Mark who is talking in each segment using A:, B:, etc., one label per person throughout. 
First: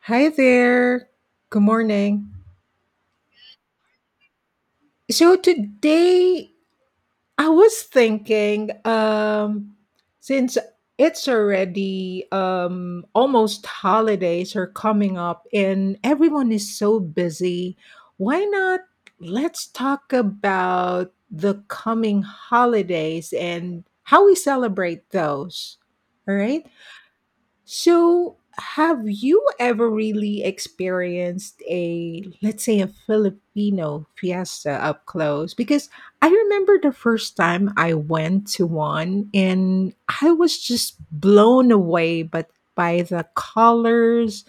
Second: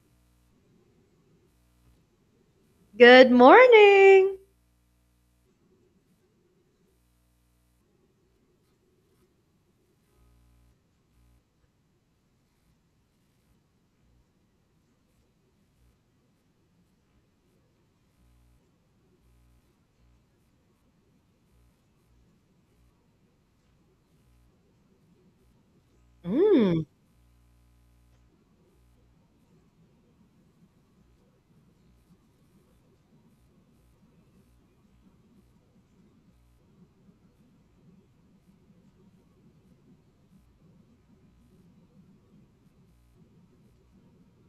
A: Hi there. Good morning.
B: Good morning.
A: So today I was thinking since it's already almost holidays are coming up and everyone is so busy, why not let's talk about the coming holidays and how we celebrate those. All right?
B: Mm.
A: So, have you ever really experienced a, let's say, a Filipino fiesta up close? Because I remember the first time I went to one and I was just blown away but by the colors,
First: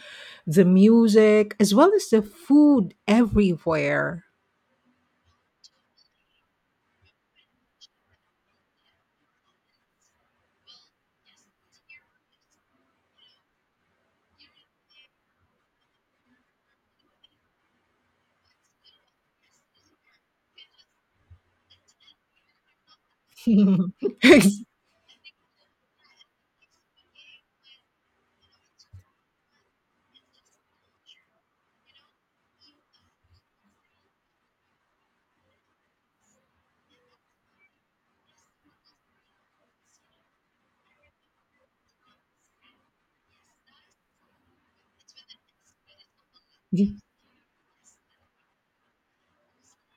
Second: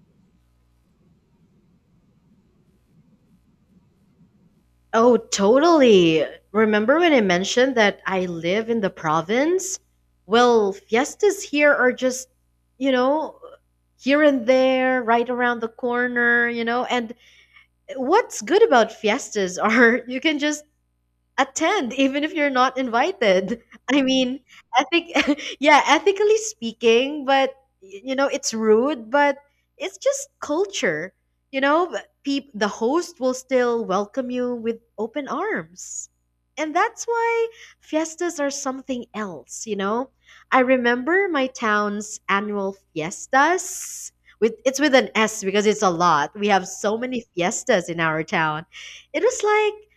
A: the music, as well as the food everywhere.
B: Oh, totally. Remember when I mentioned that I live in the province? Well, fiestas here are just, you know, here and there, right around the corner, And what's good about fiestas are you can just attend even if you're not invited. I mean
A: Ex-
B: ethic Yeah, ethically speaking, but you know it's rude, but it's just culture, you know. But the host will still welcome you with open arms, and that's why fiestas are something else, you know. I remember my town's annual fiestas, with — it's with an s because it's a lot, we have so many fiestas in our town. It was like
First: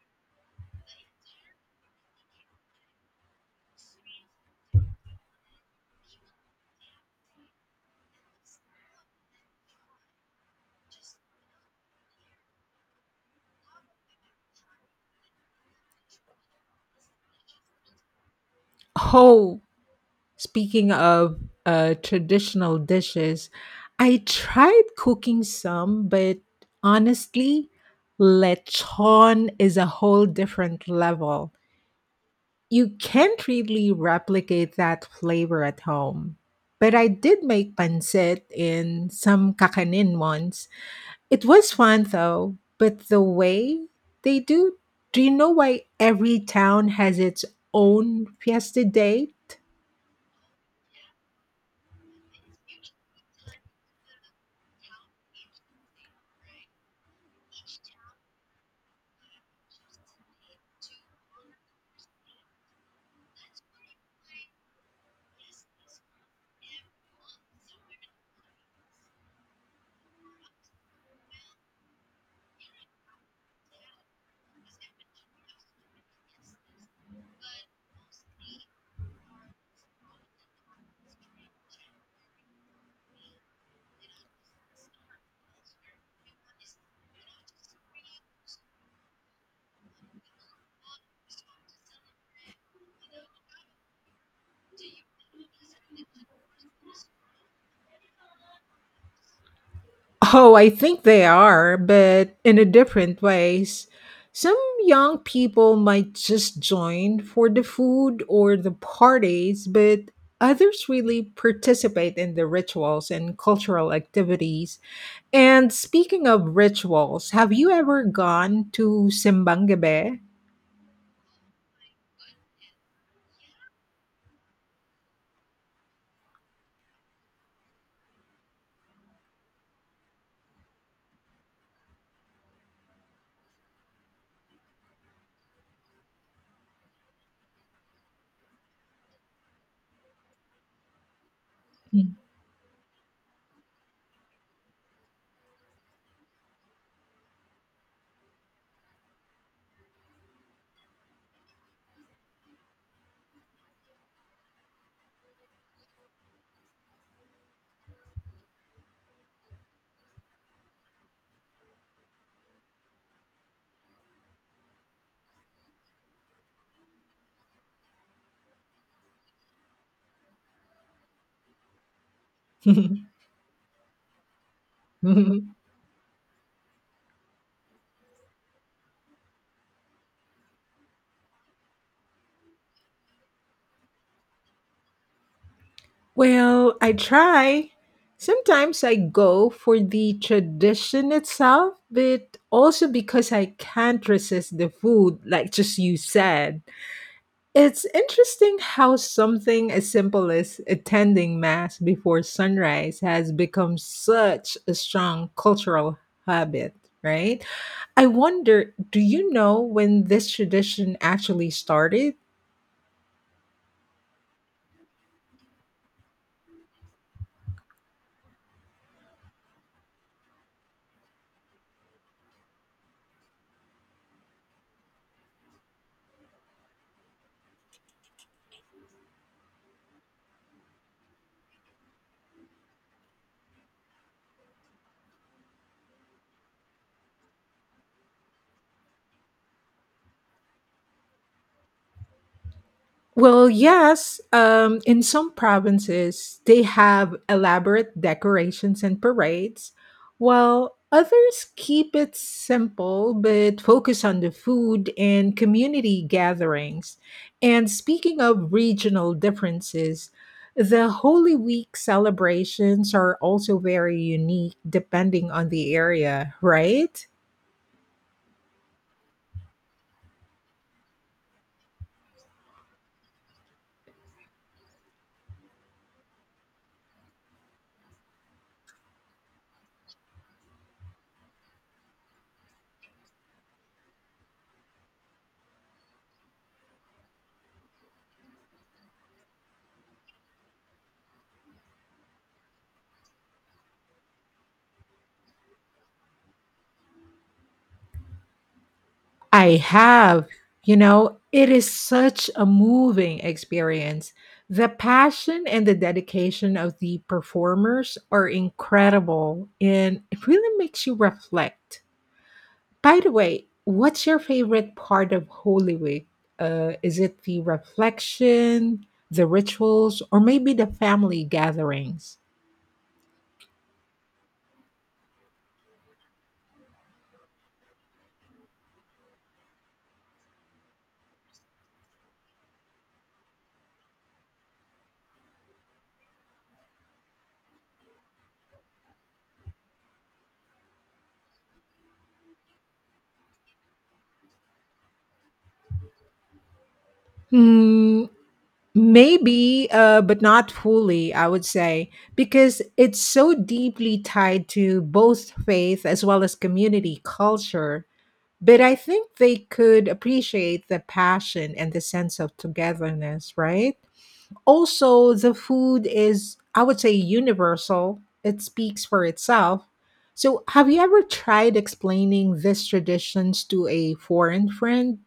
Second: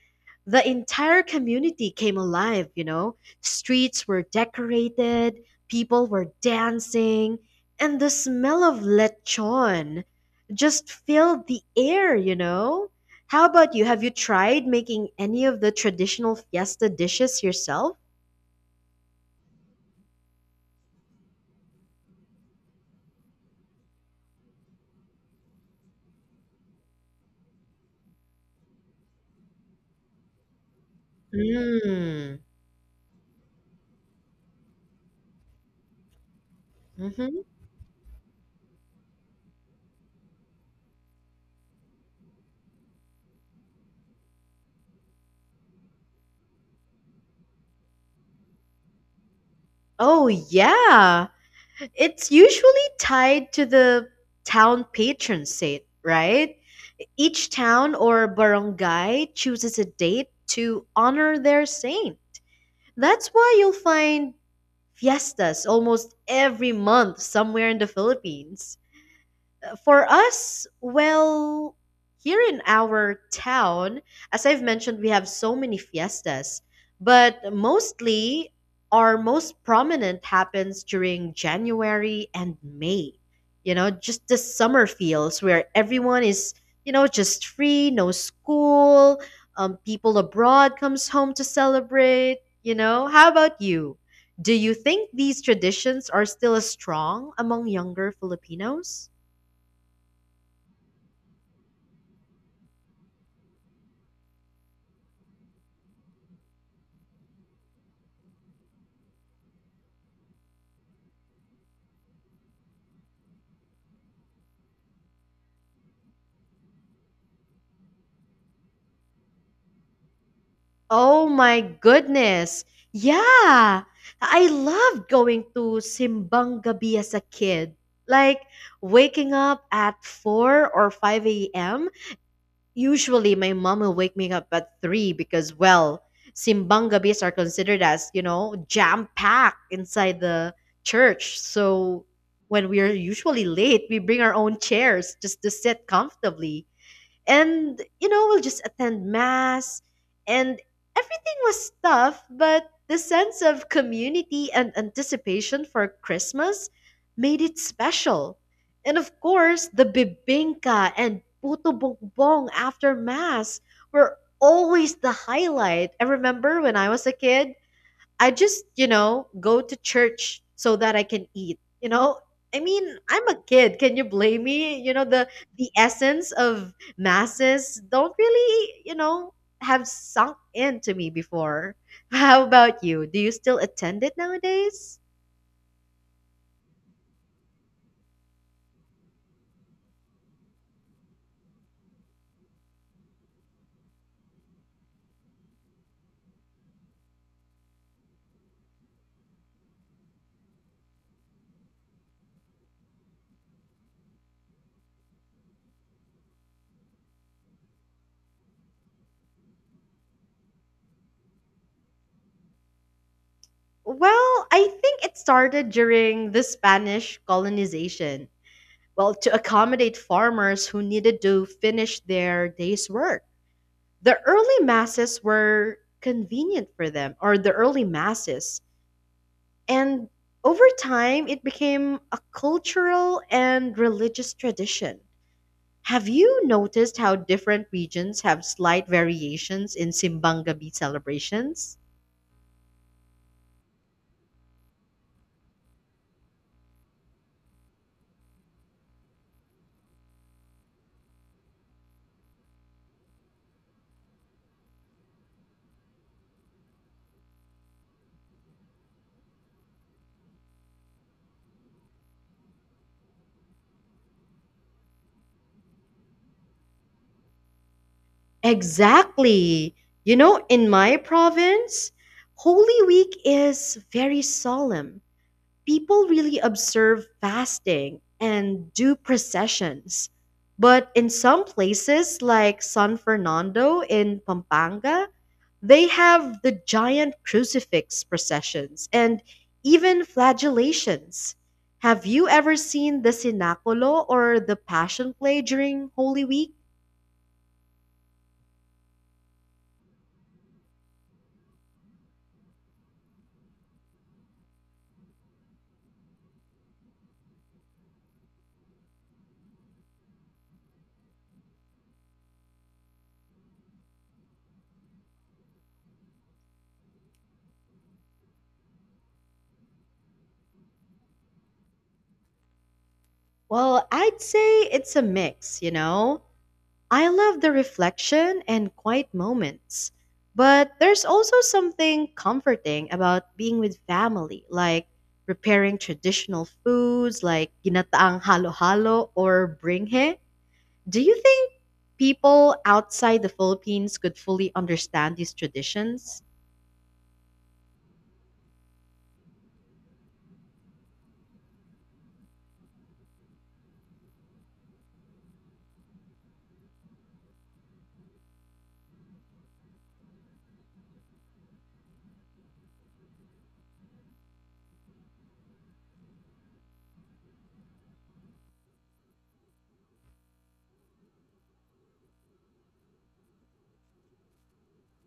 B: the entire community came alive, you know? Streets were decorated, people were dancing, and the smell of lechon just filled the air, you know? How about you? Have you tried making any of the traditional fiesta dishes yourself?
A: Oh, speaking of traditional dishes, I tried cooking some, but honestly, lechon is a whole different level.
B: Mm.
A: You can't really replicate that flavor at home. But I
B: Mm-hmm.
A: did make pancit in some kakanin once. It was fun though, but the way they do, do you know why every town has its own fiesta day?
B: Oh, yeah. It's usually tied to the town patron saint, right? Each town or barangay chooses a date to honor their saint. That's why you'll find fiestas almost every month somewhere in the Philippines. For us, well, here in our town, as I've mentioned, we have so many fiestas, but mostly our most prominent happens during January and May. You know, just the summer feels where everyone is, just free, no school, people abroad comes home to celebrate. You know, how about you? Do you think these traditions are still as strong among younger Filipinos?
A: Oh, I think they are, but in a different ways. Some young people might just join for the food or the parties, but others really participate in the rituals and cultural activities. And speaking of rituals, have you ever gone to Simbang Gabi?
B: Oh my goodness. Yeah. I loved going to Simbang Gabi as a kid. Like waking up at 4 or 5 a.m. Usually my mom will wake me up at 3 because, well, Simbang Gabis are considered as, jam-packed inside the church. So when we are usually late, we bring our own chairs just to sit comfortably, and you know we'll just attend mass. And everything was tough, but the sense of community and anticipation for Christmas made it special. And of course, the bibingka and puto bongbong after mass were always the highlight. I remember when I was a kid, I just, go to church so that I can eat. You know, I mean, I'm a kid. Can you blame me? The the essence of masses don't really, have sunk into me before. How about you? Do you still attend it nowadays?
A: Well, I try. Sometimes I go for the tradition itself, but also because I can't resist the food, like just you said. It's interesting how something as simple as attending Mass before sunrise has become such a strong cultural habit, right? I wonder, do you know when this tradition actually started?
B: Well, I think it started during the Spanish colonization. Well, to accommodate farmers who needed to finish their day's work. The early masses were convenient for them, or the early masses. And over time, it became a cultural and religious tradition. Have you noticed how different regions have slight variations in Simbang Gabi celebrations?
A: Well, yes. In some provinces, they have elaborate decorations and parades, while others keep it simple but focus on the food and community gatherings. And speaking of regional differences, the Holy Week celebrations are also very unique depending on the area, right?
B: Exactly. You know, in my province, Holy Week is very solemn. People really observe fasting and do processions. But in some places, like San Fernando in Pampanga, they have the giant crucifix processions and even flagellations. Have you ever seen the Sinaculo or the Passion Play during Holy Week?
A: I have. You know, it is such a moving experience. The passion and the dedication of the performers are incredible, and it really makes you reflect. By the way, what's your favorite part of Holy Week? Is it the reflection, the rituals, or maybe the family gatherings?
B: Well, I'd say it's a mix, you know? I love the reflection and quiet moments, but there's also something comforting about being with family, like preparing traditional foods like ginataang halo-halo or bringhe. Do you think people outside the Philippines could fully understand these traditions?
A: Hmm, maybe, but not fully, I would say, because it's so deeply tied to both faith as well as community culture. But I think they could appreciate the passion and the sense of togetherness, right? Also, the food is, I would say, universal, it speaks for itself. So, have you ever tried explaining these traditions to a foreign friend?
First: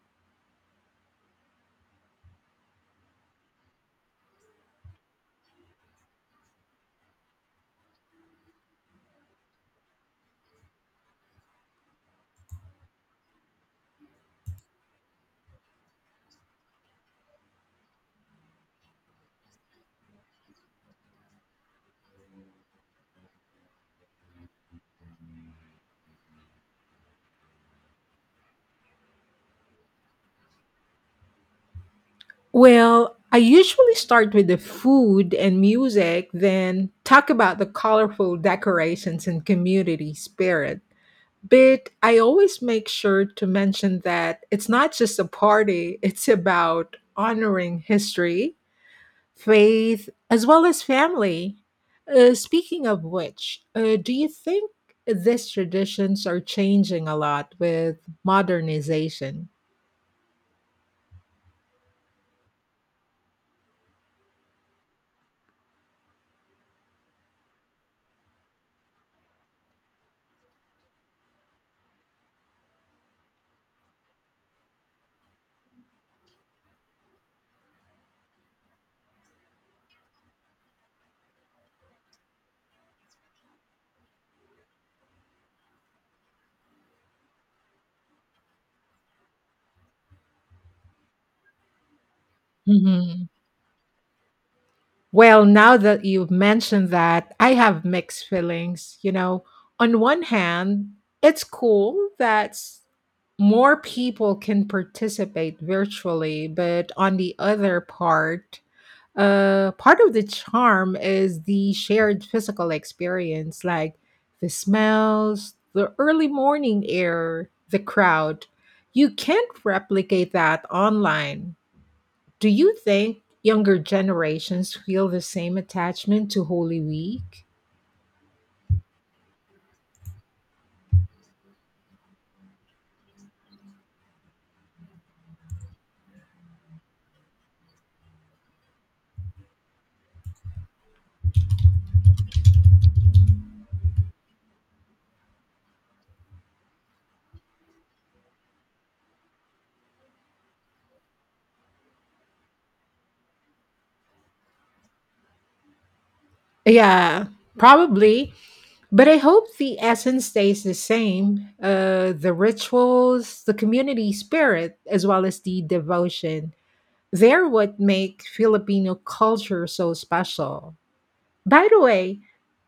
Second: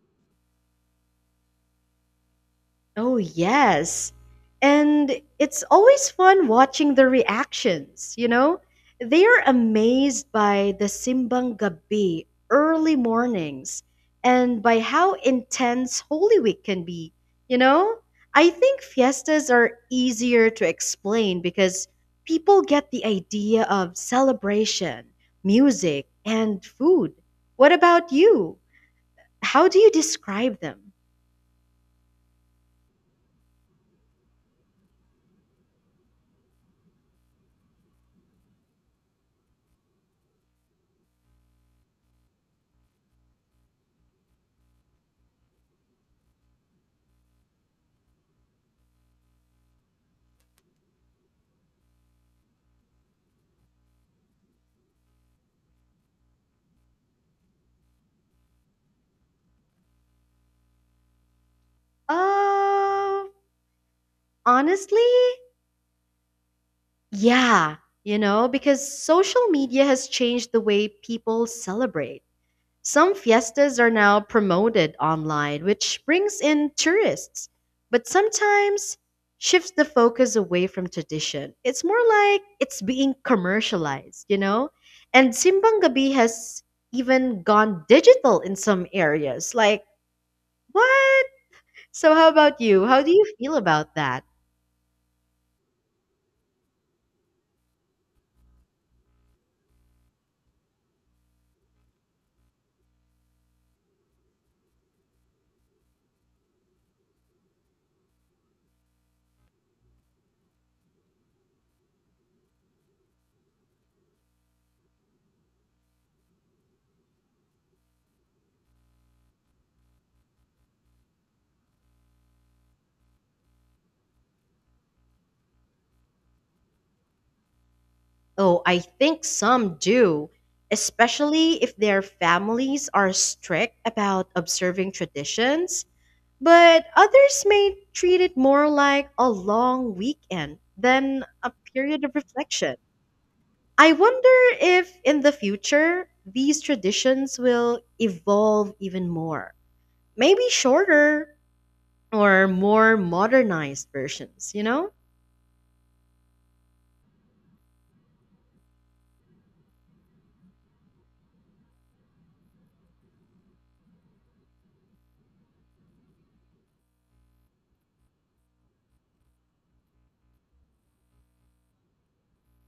B: Oh, yes. And it's always fun watching the reactions, you know? They are amazed by the Simbang Gabi early mornings and by how intense Holy Week can be, you know? I think fiestas are easier to explain because people get the idea of celebration, music, and food. What about you? How do you describe them?
A: Well, I usually start with the food and music, then talk about the colorful decorations and community spirit. But I always make sure to mention that it's not just a party, it's about honoring history, faith as well as family. Speaking of which, do you think these traditions are changing a lot with modernization?
B: Um, Honestly, yeah, you know, because social media has changed the way people celebrate. Some fiestas are now promoted online, which brings in tourists, but sometimes shifts the focus away from tradition. It's more like it's being commercialized, you know? And Simbang Gabi has even gone digital in some areas. Like, what? So, how about you? How do you
A: Mhm.
B: feel about that?
A: Well, now that you've mentioned that, I have mixed feelings. You know, on one hand, it's cool that more people can participate virtually, but on the other part, part of the charm is the shared physical experience, like the smells, the early morning air, the crowd. You can't replicate that online. Do you think younger generations feel the same attachment to Holy Week?
B: Oh, I think some do, especially if their families are strict about observing traditions. But others may treat it more like a long weekend than a period of reflection. I wonder if in the future these traditions will evolve even more. Maybe shorter or more modernized versions, you know?
A: Yeah, probably. But I hope the essence stays the same, the rituals, the community spirit, as well as the devotion. They're what make Filipino culture so special. By the way,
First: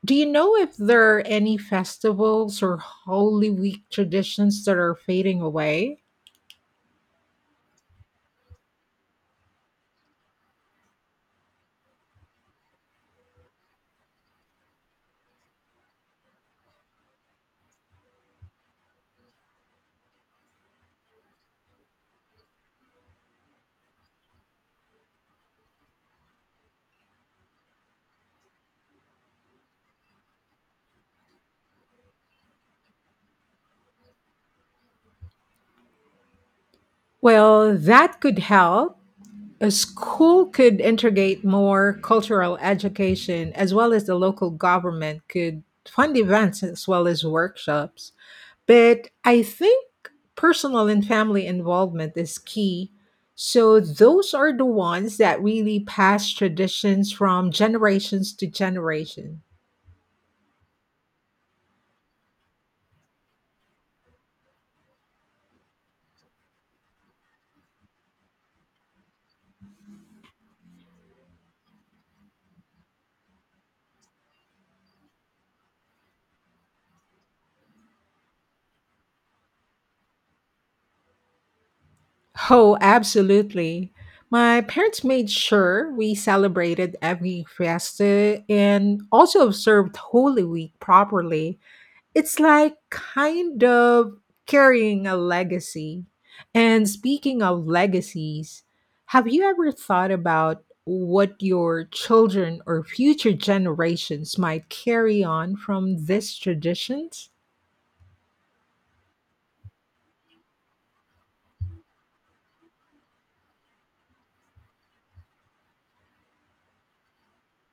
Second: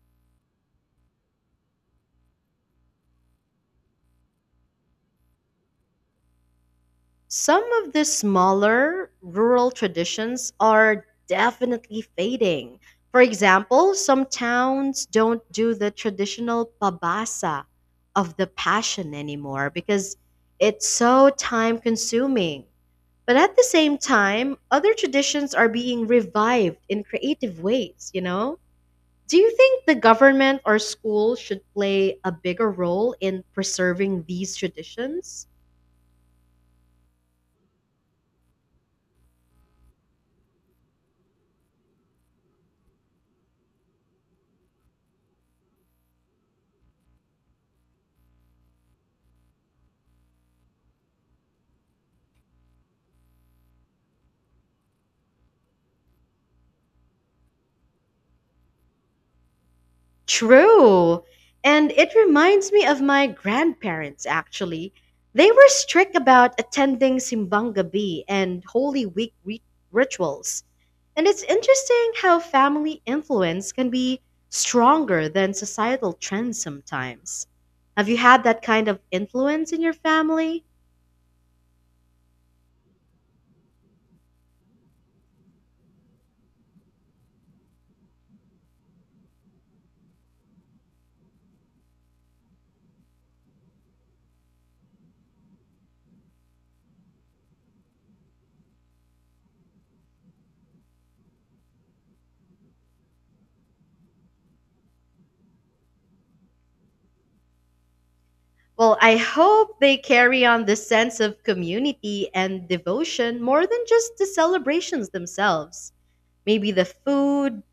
A: do you know if there are any festivals or Holy Week traditions that are fading away?
B: Some of the smaller rural traditions are definitely fading. For example, some towns don't do the traditional pabasa of the passion anymore because it's so time consuming. But at the same time, other traditions are being revived in creative ways, you know? Do you think the government or school should play a bigger role in preserving these traditions?
A: Well, that could help. A school could integrate more cultural education as well as the local government could fund events as well as workshops. But I think personal and family involvement is key. So those are the ones that really pass traditions from generations to generation.
B: True. And it reminds me of my grandparents, actually. They were strict about attending Simbang Gabi and Holy Week rituals. And it's interesting how family influence can be stronger than societal trends sometimes. Have you had that kind of influence in your family?
A: Oh, absolutely. My parents made sure we celebrated every fiesta and also observed Holy Week properly. It's like kind of carrying a legacy. And speaking of legacies, have you ever thought about what your children or future generations might carry on from these traditions?
B: Well, I hope they carry on the sense of community and devotion more than just the celebrations themselves. Maybe the food,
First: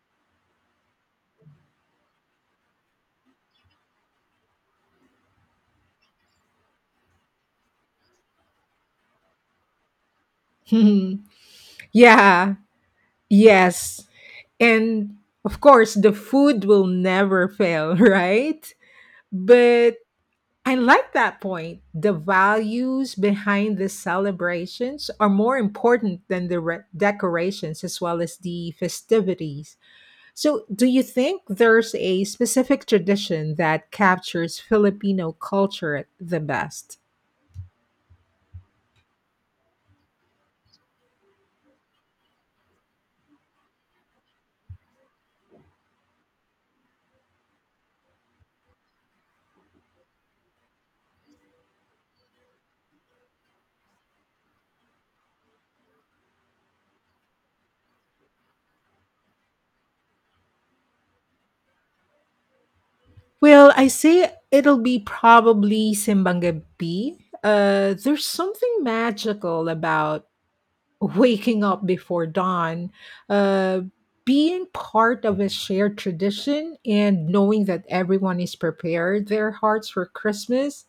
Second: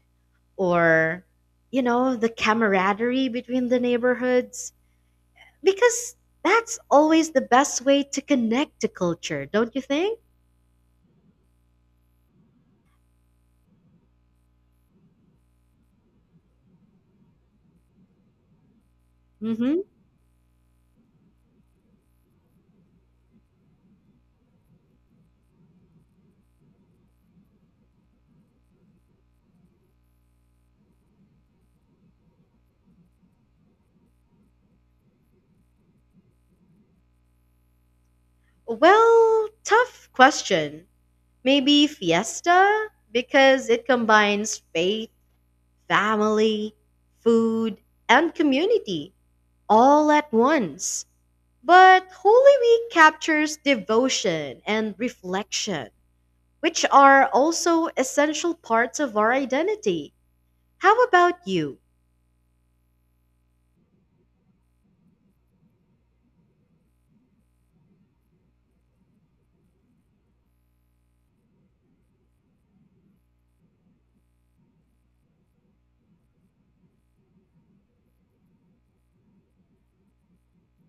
B: or you know, the camaraderie between the neighborhoods, because that's always the best way to connect to culture, don't you think?
A: Yeah, yes. And of course, the food will never fail, right?
B: Mhm.
A: But I like that point. The values behind the celebrations are more important than the decorations as well as the festivities. So, do you think there's a specific tradition that captures Filipino culture the best?
B: Well, tough question. Maybe fiesta, because it combines faith, family, food, and community all at once. But Holy Week captures devotion and reflection, which are also essential parts of our identity. How about you?
A: Well, I say it'll be probably Simbang Gabi. There's something magical about waking up before dawn, uh, being part of a shared tradition, and knowing that everyone is prepared their hearts for Christmas.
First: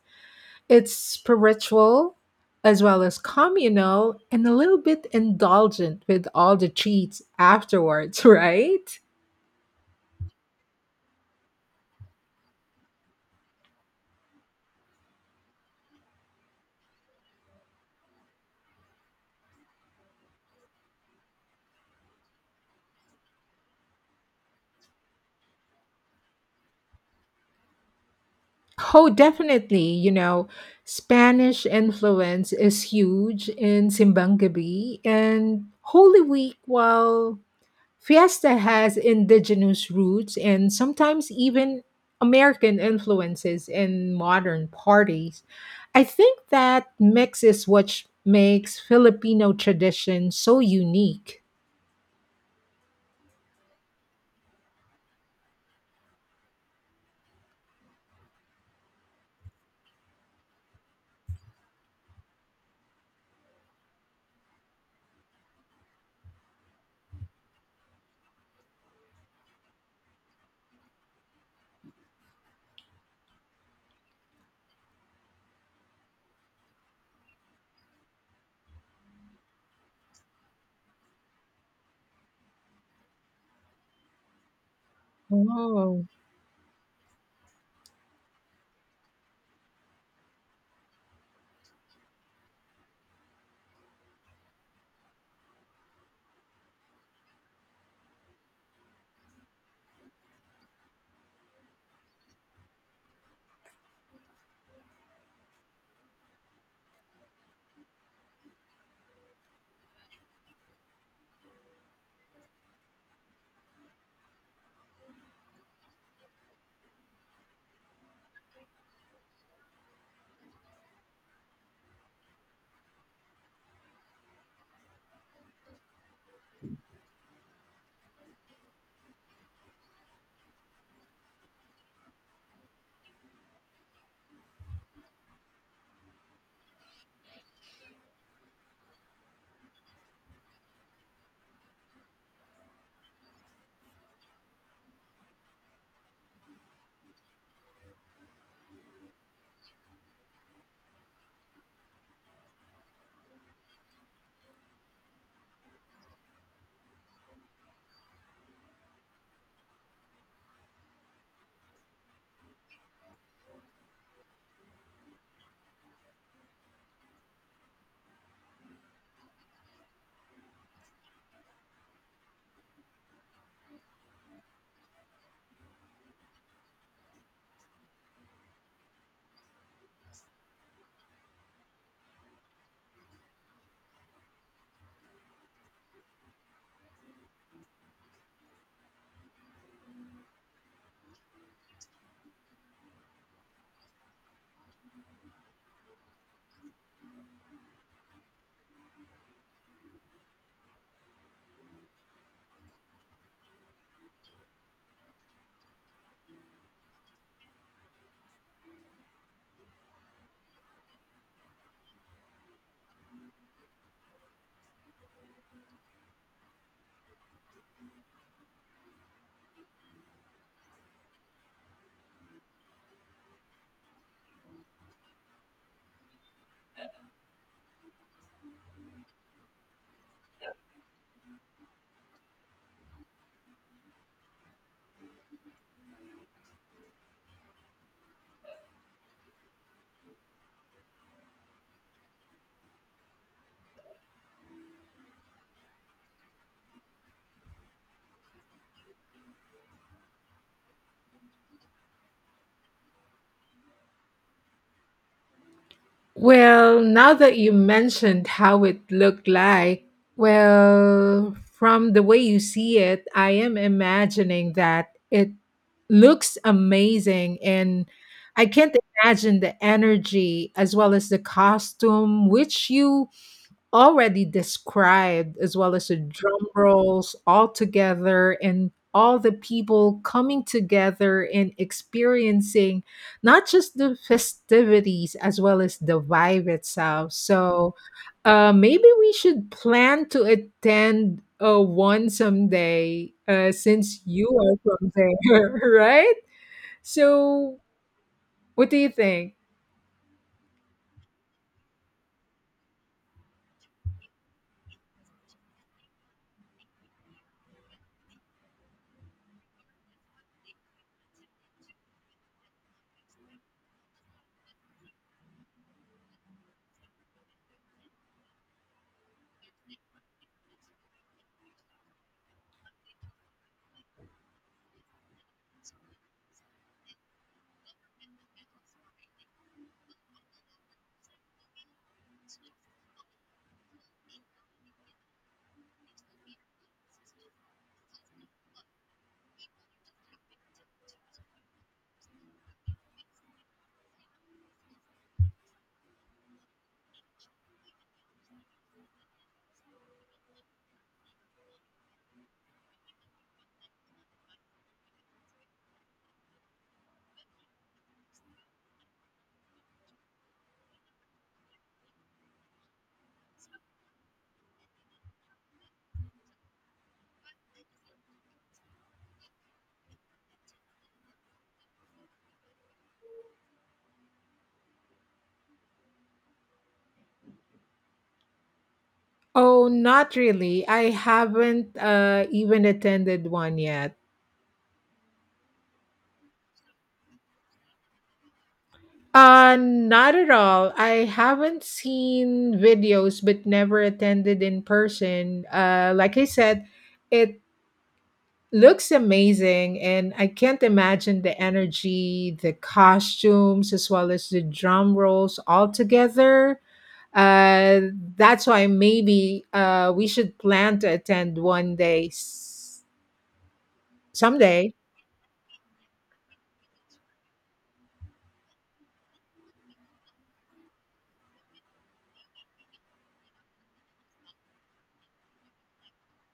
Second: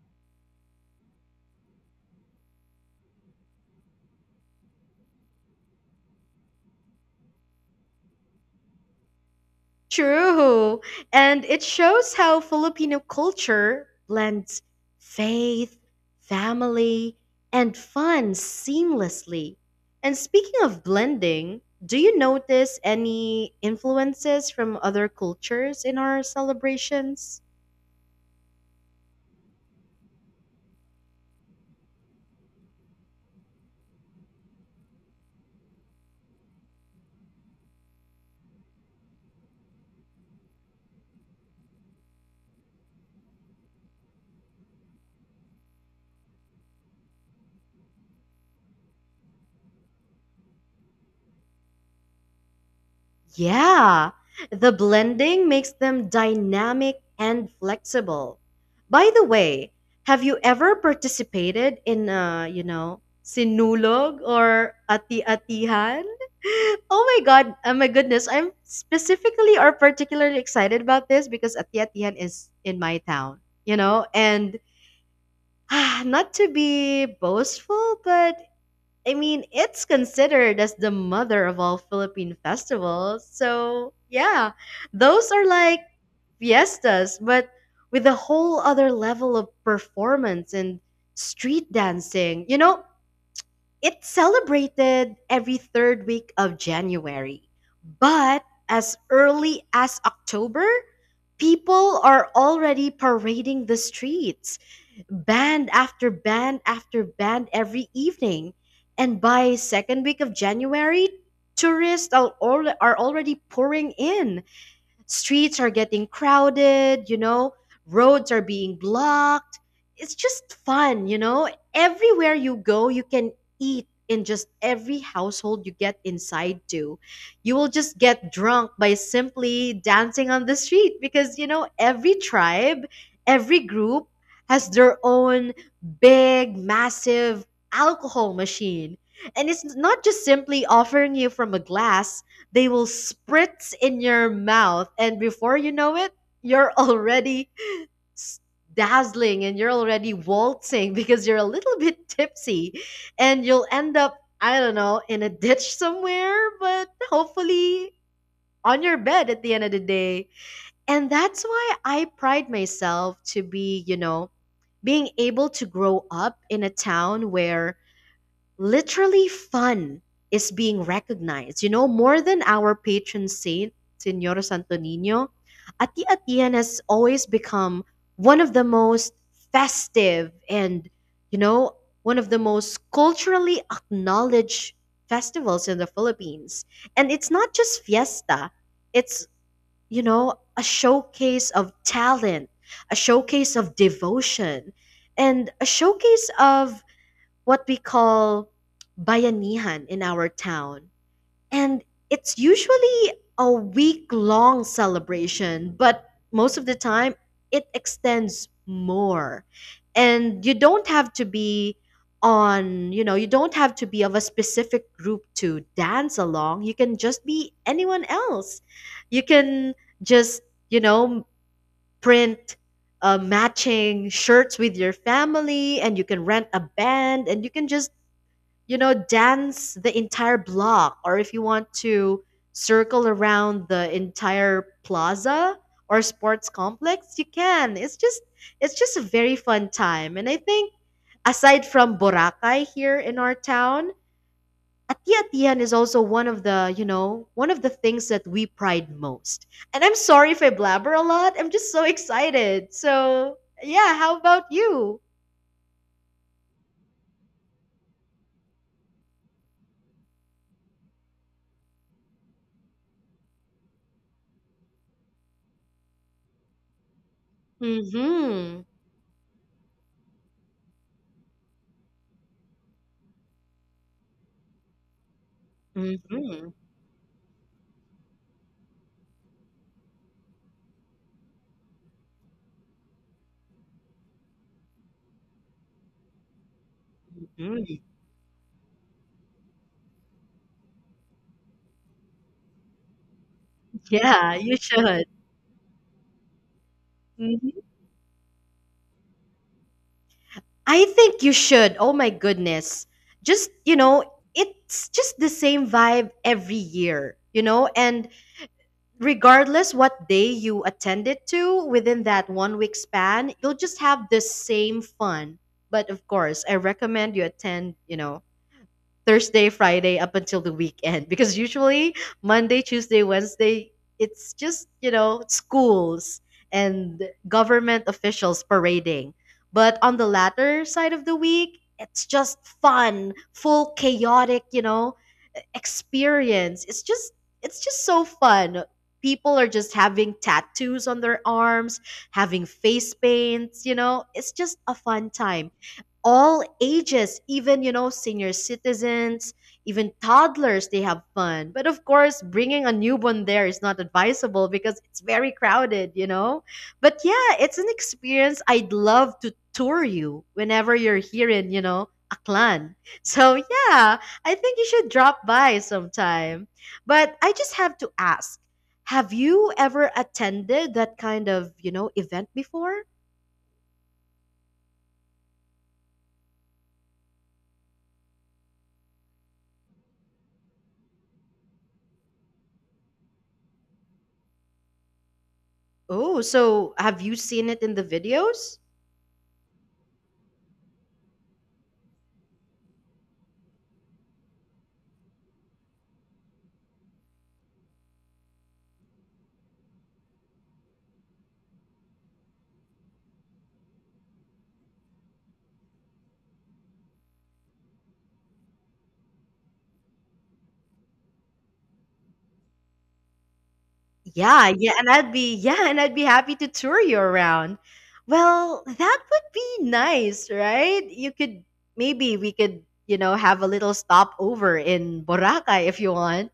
A: It's spiritual as well as communal and a little bit indulgent with all the treats afterwards, right?
B: True. And it shows how Filipino culture blends faith, family, and fun seamlessly. And speaking of blending, do you notice any influences from other cultures in our celebrations?
A: Oh, definitely. You know, Spanish influence is huge in Simbangabi and Holy Week. While Fiesta has indigenous roots and sometimes even American influences in modern parties. I think that mix is what makes Filipino tradition so unique.
B: Yeah, the blending makes them dynamic and flexible. By the way, have you ever participated in you know, sinulog or ati-atihan? Oh my god, oh my goodness, I'm specifically or particularly excited about this because ati-atihan is in my town, you know. And ah, not to be boastful, but I mean, it's considered as the mother of all Philippine festivals. So, yeah, those are like
A: Oh.
B: fiestas, but with a whole other level of performance and street dancing. You know, it's celebrated every third week of January. But as early as October, people are already parading the streets, band after band after band every evening. And by second week of January, tourists are, are already pouring in. Streets are getting crowded, you know, roads are being blocked. It's just fun, you know. Everywhere you go, you can eat in just every household you get inside to. You will just get drunk by simply dancing on the street because, you know, every tribe, every group has their own big, massive alcohol machine. And it's not just simply offering you from a glass, they will spritz in your mouth, and before you know it, you're already s- dazzling and you're already waltzing because you're a little bit tipsy, and you'll end up, I don't know, in a ditch somewhere, but hopefully on your bed at the end of the day. And that's why I pride myself to be, you know, being able to grow up in a town where literally, fun is being recognized. You know, more than our patron saint, Senor Santo Nino, Ati-Atian has always become one of the most festive and, you know, one of the most culturally acknowledged festivals in the Philippines. And it's not just fiesta, it's, you know, a showcase of talent, a showcase of devotion, and a showcase of what we call bayanihan in our town. And it's usually a week long celebration, but most of the time it extends more. And you don't have to be on, you know, you don't have to be of a specific group to dance along. You can just be anyone else. You can just, you know, print matching shirts with your family, and you can rent a band, and you can just, you know, dance the entire block, or if you want to, circle around the entire plaza or sports complex, you can. It's just, it's just a very fun time. And I think, aside from Boracay here in our town, Atiatian is also one of the, you know, one of the things that we pride most. And I'm sorry if I blabber a lot. I'm just so excited. So, yeah, how about you?
A: Well, now that you mentioned how it looked like, well, from the way you see it, I am imagining that it looks amazing and I
B: Mhm.
A: can't imagine the energy as well as the costume which you already described, as well as the drum
B: Mhm.
A: rolls all together and all the people coming together and experiencing not just the festivities as well as the vibe itself. So,
B: Mhm.
A: maybe we should plan to attend one someday, since you
B: Yeah,
A: are
B: you
A: from
B: should.
A: there, right?
B: Mhm.
A: So what do you think?
B: I think you should. Oh my goodness. Just, you know, it's just the same vibe every year, you know. And regardless what day you attend it to within that one week span, you'll just have the same fun. But of course, I recommend you attend, you know, Thursday, Friday up until the weekend because usually Monday, Tuesday, Wednesday, it's just, you know, schools and government officials parading. But on the latter side of the week, it's just fun, full chaotic, you know, experience. It's just, it's just so fun. People are just having tattoos on their arms, having face paints, you know. It's just a fun time, all ages, even, you know, senior citizens, even toddlers, they have fun. But of course, bringing a newborn there is not advisable because it's very crowded, you know? But yeah, it's an experience I'd love to tour you whenever you're here in, Aklan. So yeah, I think you should drop by sometime. But I just have to ask, have you ever attended that kind of, event before?
A: Oh, not really. I haven't even attended one yet.
B: Oh, so have you seen it in the videos?
A: Not at all. I haven't seen videos but never attended in person. Like I said, it looks amazing, and I can't imagine the energy, the costumes, as well as the drum rolls all together. Uh, that's why maybe we should plan to attend one day,
B: Yeah, yeah,
A: someday.
B: and I'd be yeah, and I'd be happy to tour you around. Well, that would be nice, right? You could maybe we could, have a little stopover in Boracay if you want.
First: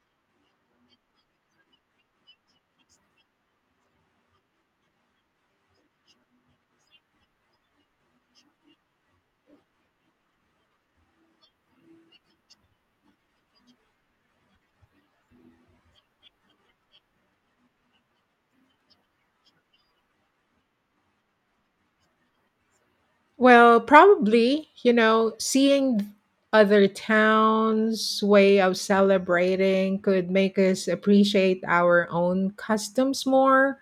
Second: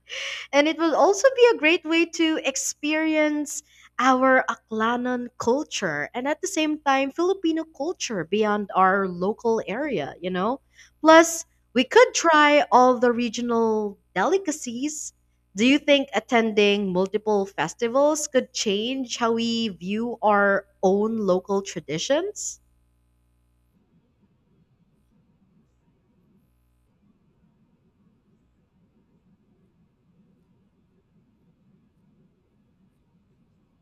B: And it will also be a great way to experience our Aklanon culture and at the same time Filipino culture beyond our local area, you know? Plus, we could try all the regional delicacies. Do you think attending multiple festivals could change how we view our own local traditions?
A: Well, probably, you know, seeing other towns' way of celebrating could make us appreciate our own customs more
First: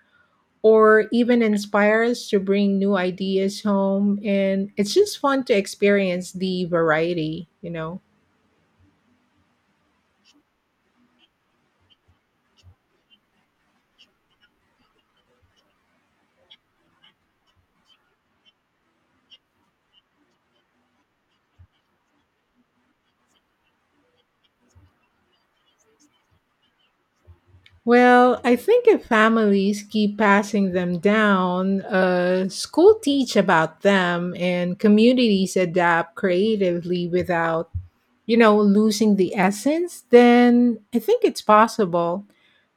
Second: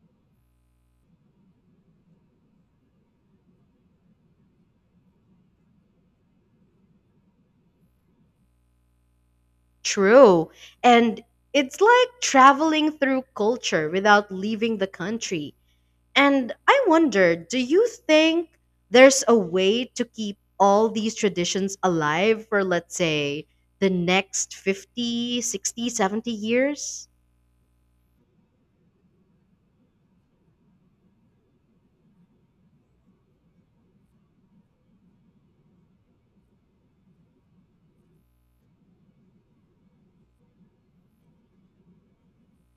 A: or even inspire us to bring new ideas home. And it's just fun to experience the variety, you know.
B: True. And it's like traveling through culture without leaving the country. And I wonder, do you think there's a way to keep all these traditions alive for, let's say, the next 50, 60, 70 60, 70 years?
A: Well, I think if families keep passing them down, school teach about them, and communities adapt creatively without, you know, losing the essence, then I think it's possible.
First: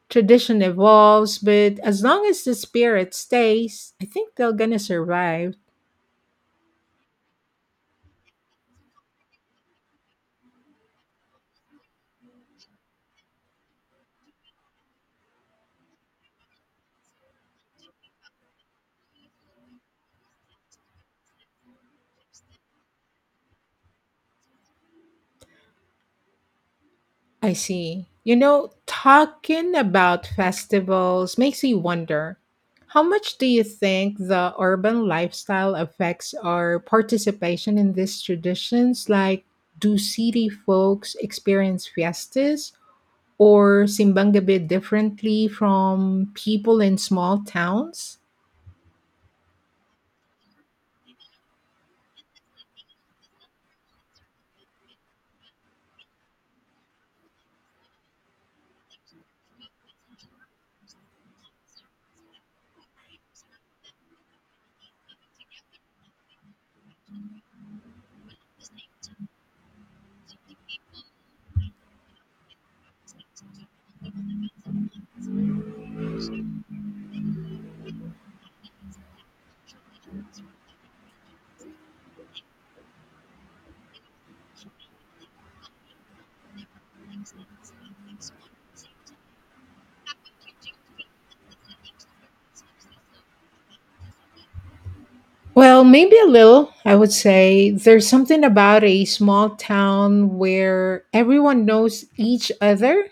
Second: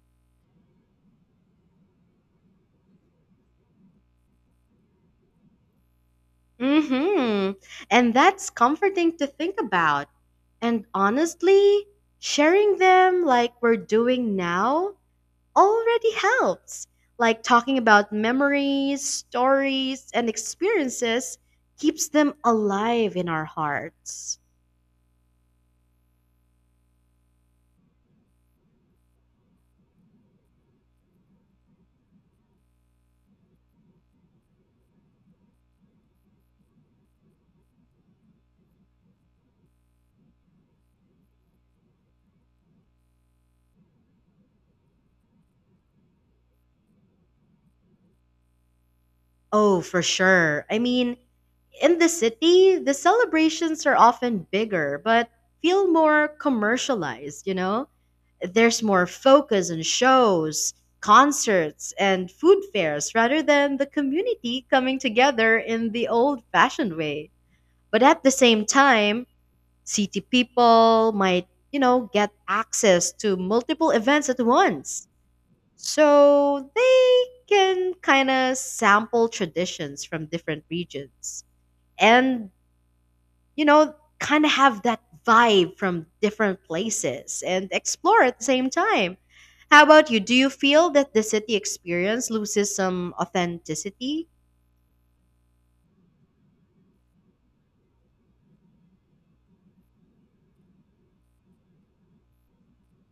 A: Tradition evolves, but as long as the spirit stays, I think they're gonna survive.
B: hmm And that's comforting to think about. And honestly, sharing them like we're doing now already helps. Like talking about memories, stories, and experiences keeps them alive in our hearts.
A: I see. You know, talking about festivals makes me wonder, how much do you think the urban lifestyle affects our participation in these traditions? Like, do city folks experience fiestas or Simbangabe differently from people in small towns?
B: Oh, for sure. I mean, in the city, the celebrations are often bigger, but feel more commercialized, you know? There's more focus on shows, concerts, and food fairs rather than the community coming together in the old fashioned way. But at the same time, city people might, get access to multiple events at once, so they can kind of sample traditions from different regions and, kind of have that vibe from different places and explore at the same time. How about you? Do you feel that the city experience loses some authenticity?
A: Well, maybe a little, I would say. There's something about a small town where everyone knows each other,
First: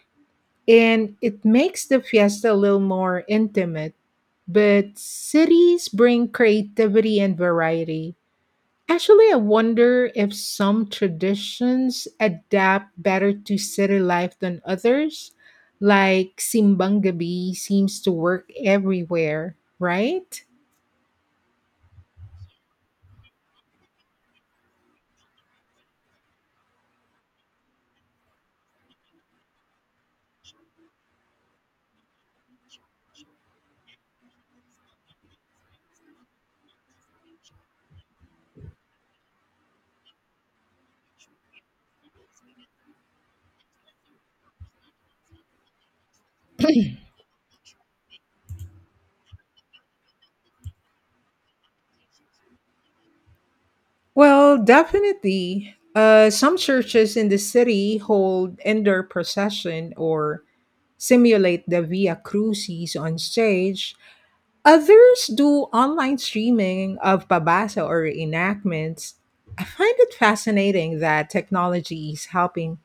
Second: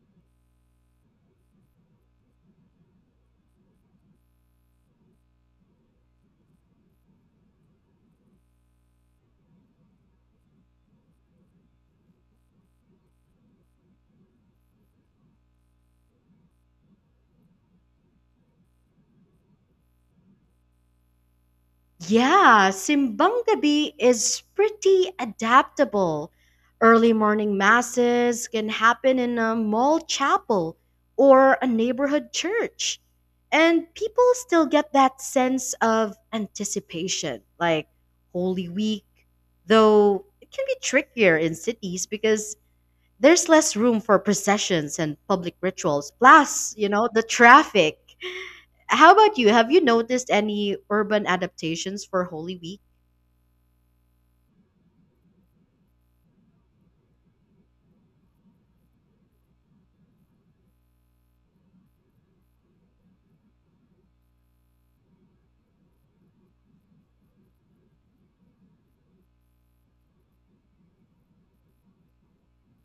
A: and it makes the fiesta a little more intimate. But cities bring creativity and variety. Actually, I wonder if some traditions adapt better to city life than others. Like Simbang Gabi seems to work everywhere, right?
B: Yeah, Simbang Gabi is pretty adaptable. Early morning masses can happen in a mall chapel or a neighborhood church. And people still get that sense of anticipation, like Holy Week, though it can be trickier in cities because there's less room for processions and public rituals. Plus, the traffic. How about you? Have you noticed any urban adaptations for Holy Week?
A: Well, definitely. Some churches in the city hold indoor procession or simulate the Via Crucis on stage. Others do online streaming of babasa or enactments. I find it fascinating that technology is helping,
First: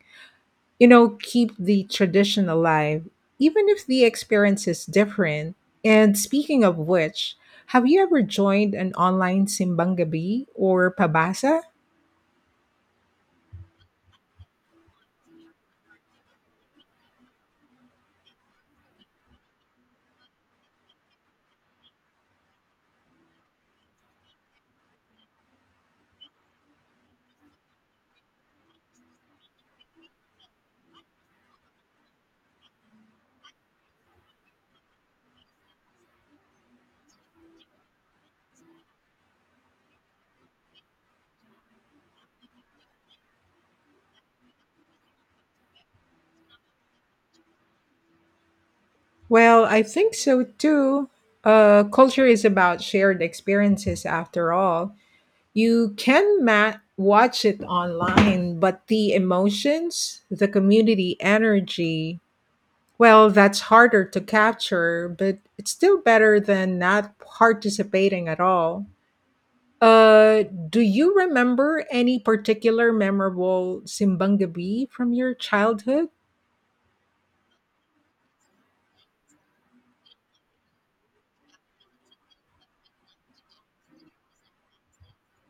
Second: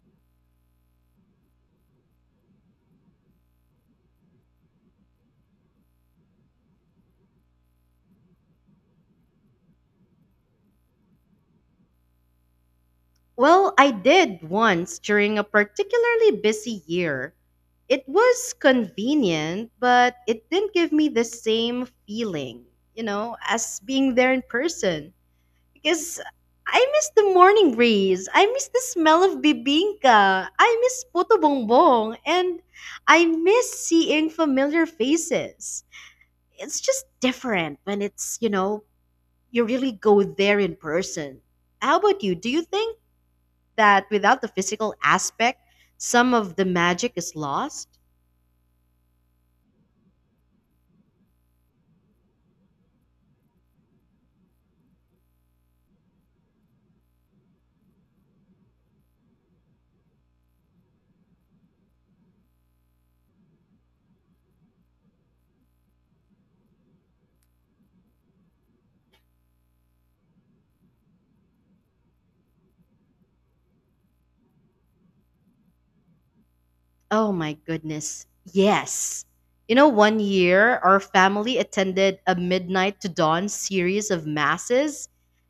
A: you know, keep the tradition alive, even if the experience is different. And speaking of which, have you ever joined an online simbang gabi or pabasa?
B: Well, I did once during a particularly busy year. It was convenient, but it didn't give me the same feeling, as being there in person. Because I miss the morning breeze. I miss the smell of bibingka. I miss puto bongbong. And I miss seeing familiar faces. It's just different when it's, you really go there in person. How about you? Do you think that without the physical aspect, some of the magic is lost?
A: Well, I think so too. Culture is about shared experiences after all. You can watch it online, but the emotions, the community energy, well, that's harder to capture, but it's still better than not participating at all. Uh, do you remember any particular memorable Simbangabi from your childhood?
B: Oh my goodness. Yes. One year our family attended a midnight to dawn series of masses,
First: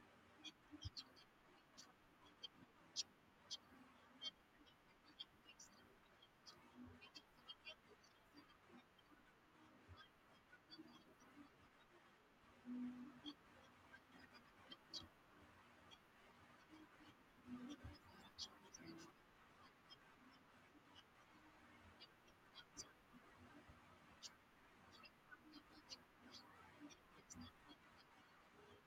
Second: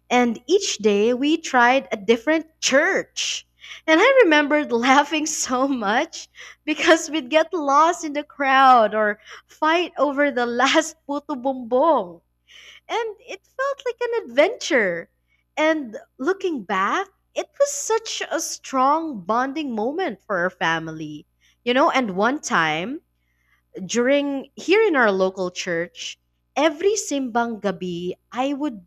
B: and each day we tried a different church. And I remembered laughing so much because we'd get lost in the crowd or fight over the last puto bumbong. And it felt like an adventure. And looking back, it was such a strong bonding moment for our family. And one time during here in our local church, every Simbang Gabi, I would,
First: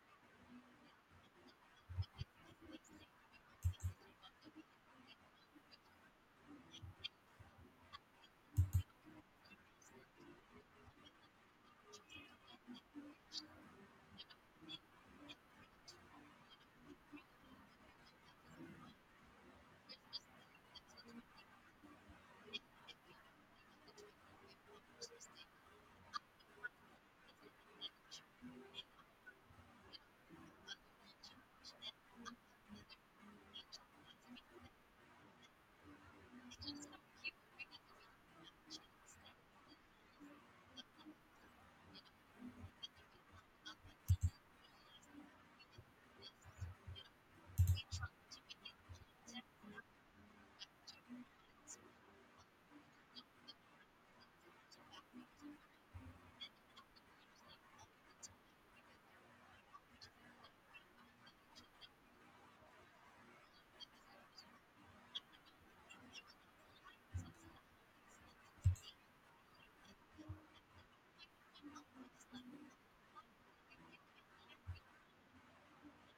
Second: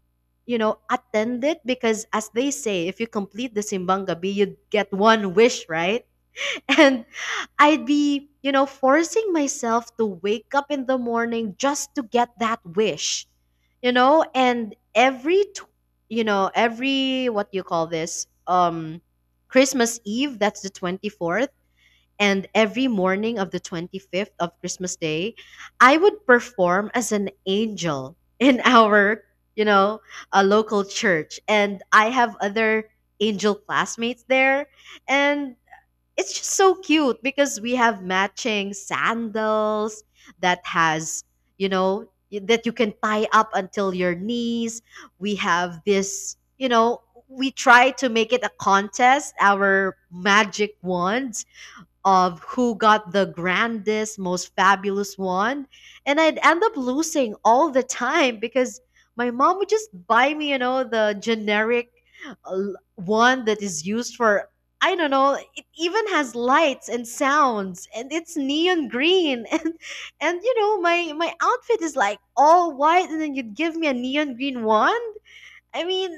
B: attend it because, as they say, if you complete the Simbang Gabi, you'd get one wish, right? And I'd be, forcing myself to wake up in the morning just to get that wish, you know? And every, tw- you know, every, what do you call this? Christmas Eve, that's the 24th. And every morning of the 25th of Christmas Day, I would perform as an angel in you know, a local church. And I have other angel classmates there. And it's just so cute because we have matching sandals that has that you can tie up until your knees. We have this, we try to make it a contest, our magic wands, of who got the grandest, most fabulous wand. And I'd end up losing all the time because my mom would just buy me the generic one that is used for, I don't know. It even has lights and sounds, and it's neon green, and my outfit is like all white, and then you'd give me a neon green one. I mean,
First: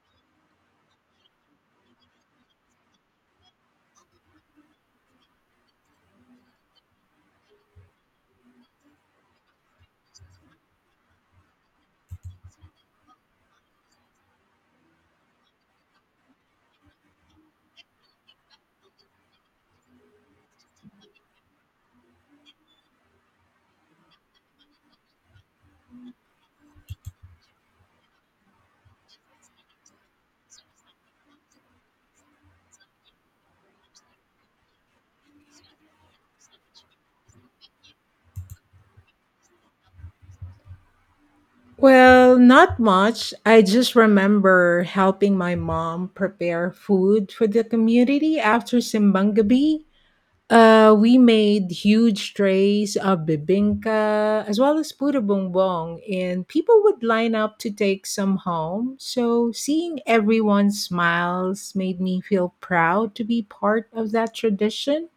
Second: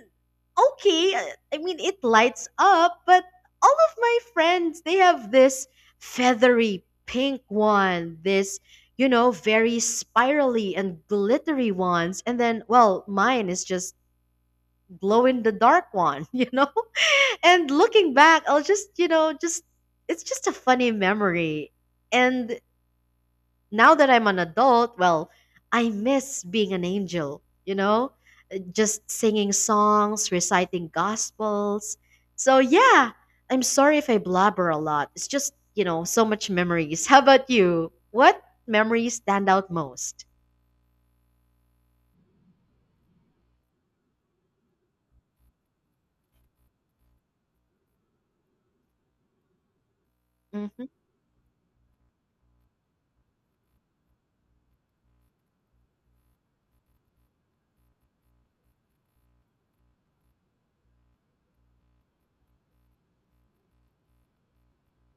B: okay, I mean, it lights up, but all of my friends, they have this feathery pink one, this very spirally and glittery ones, and then, well, mine is just glow in the dark one, you know. And looking back, I'll just, you know, just it's just a funny memory. And now that I'm an adult, well, I miss being an angel, just singing songs, reciting gospels. So, yeah, I'm sorry if I blabber a lot. It's just, so much memories. How about you? What memories stand out most?
A: Well, not much. I just remember helping my mom prepare food for the community after Simbang Gabi.
B: Hmm.
A: We made huge trays of bibingka as well as puto bongbong, and people would line up to take some home. So seeing everyone's smiles made me feel proud to be part of that tradition.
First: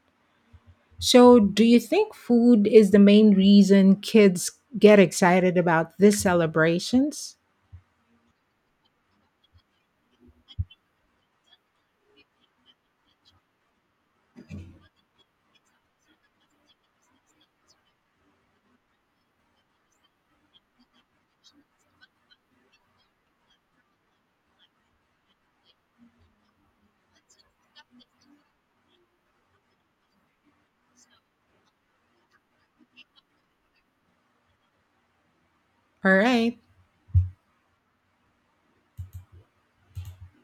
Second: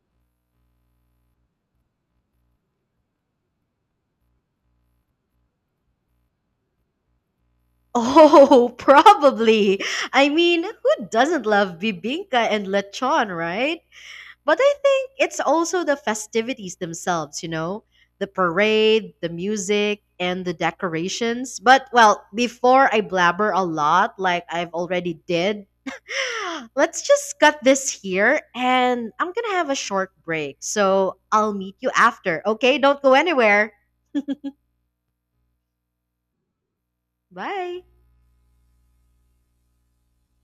A: So, do you think food is the main reason kids get excited about these celebrations?
B: Oh, probably. I mean, who doesn't love bibingka and lechon, right? But I think it's also the festivities themselves, the parade, the music, and the decorations. But well, before I blabber a lot, like I've already did, let's just cut this here and I'm going to have a short break. So I'll meet you after. Okay, don't go anywhere.
A: All right.
B: Bye.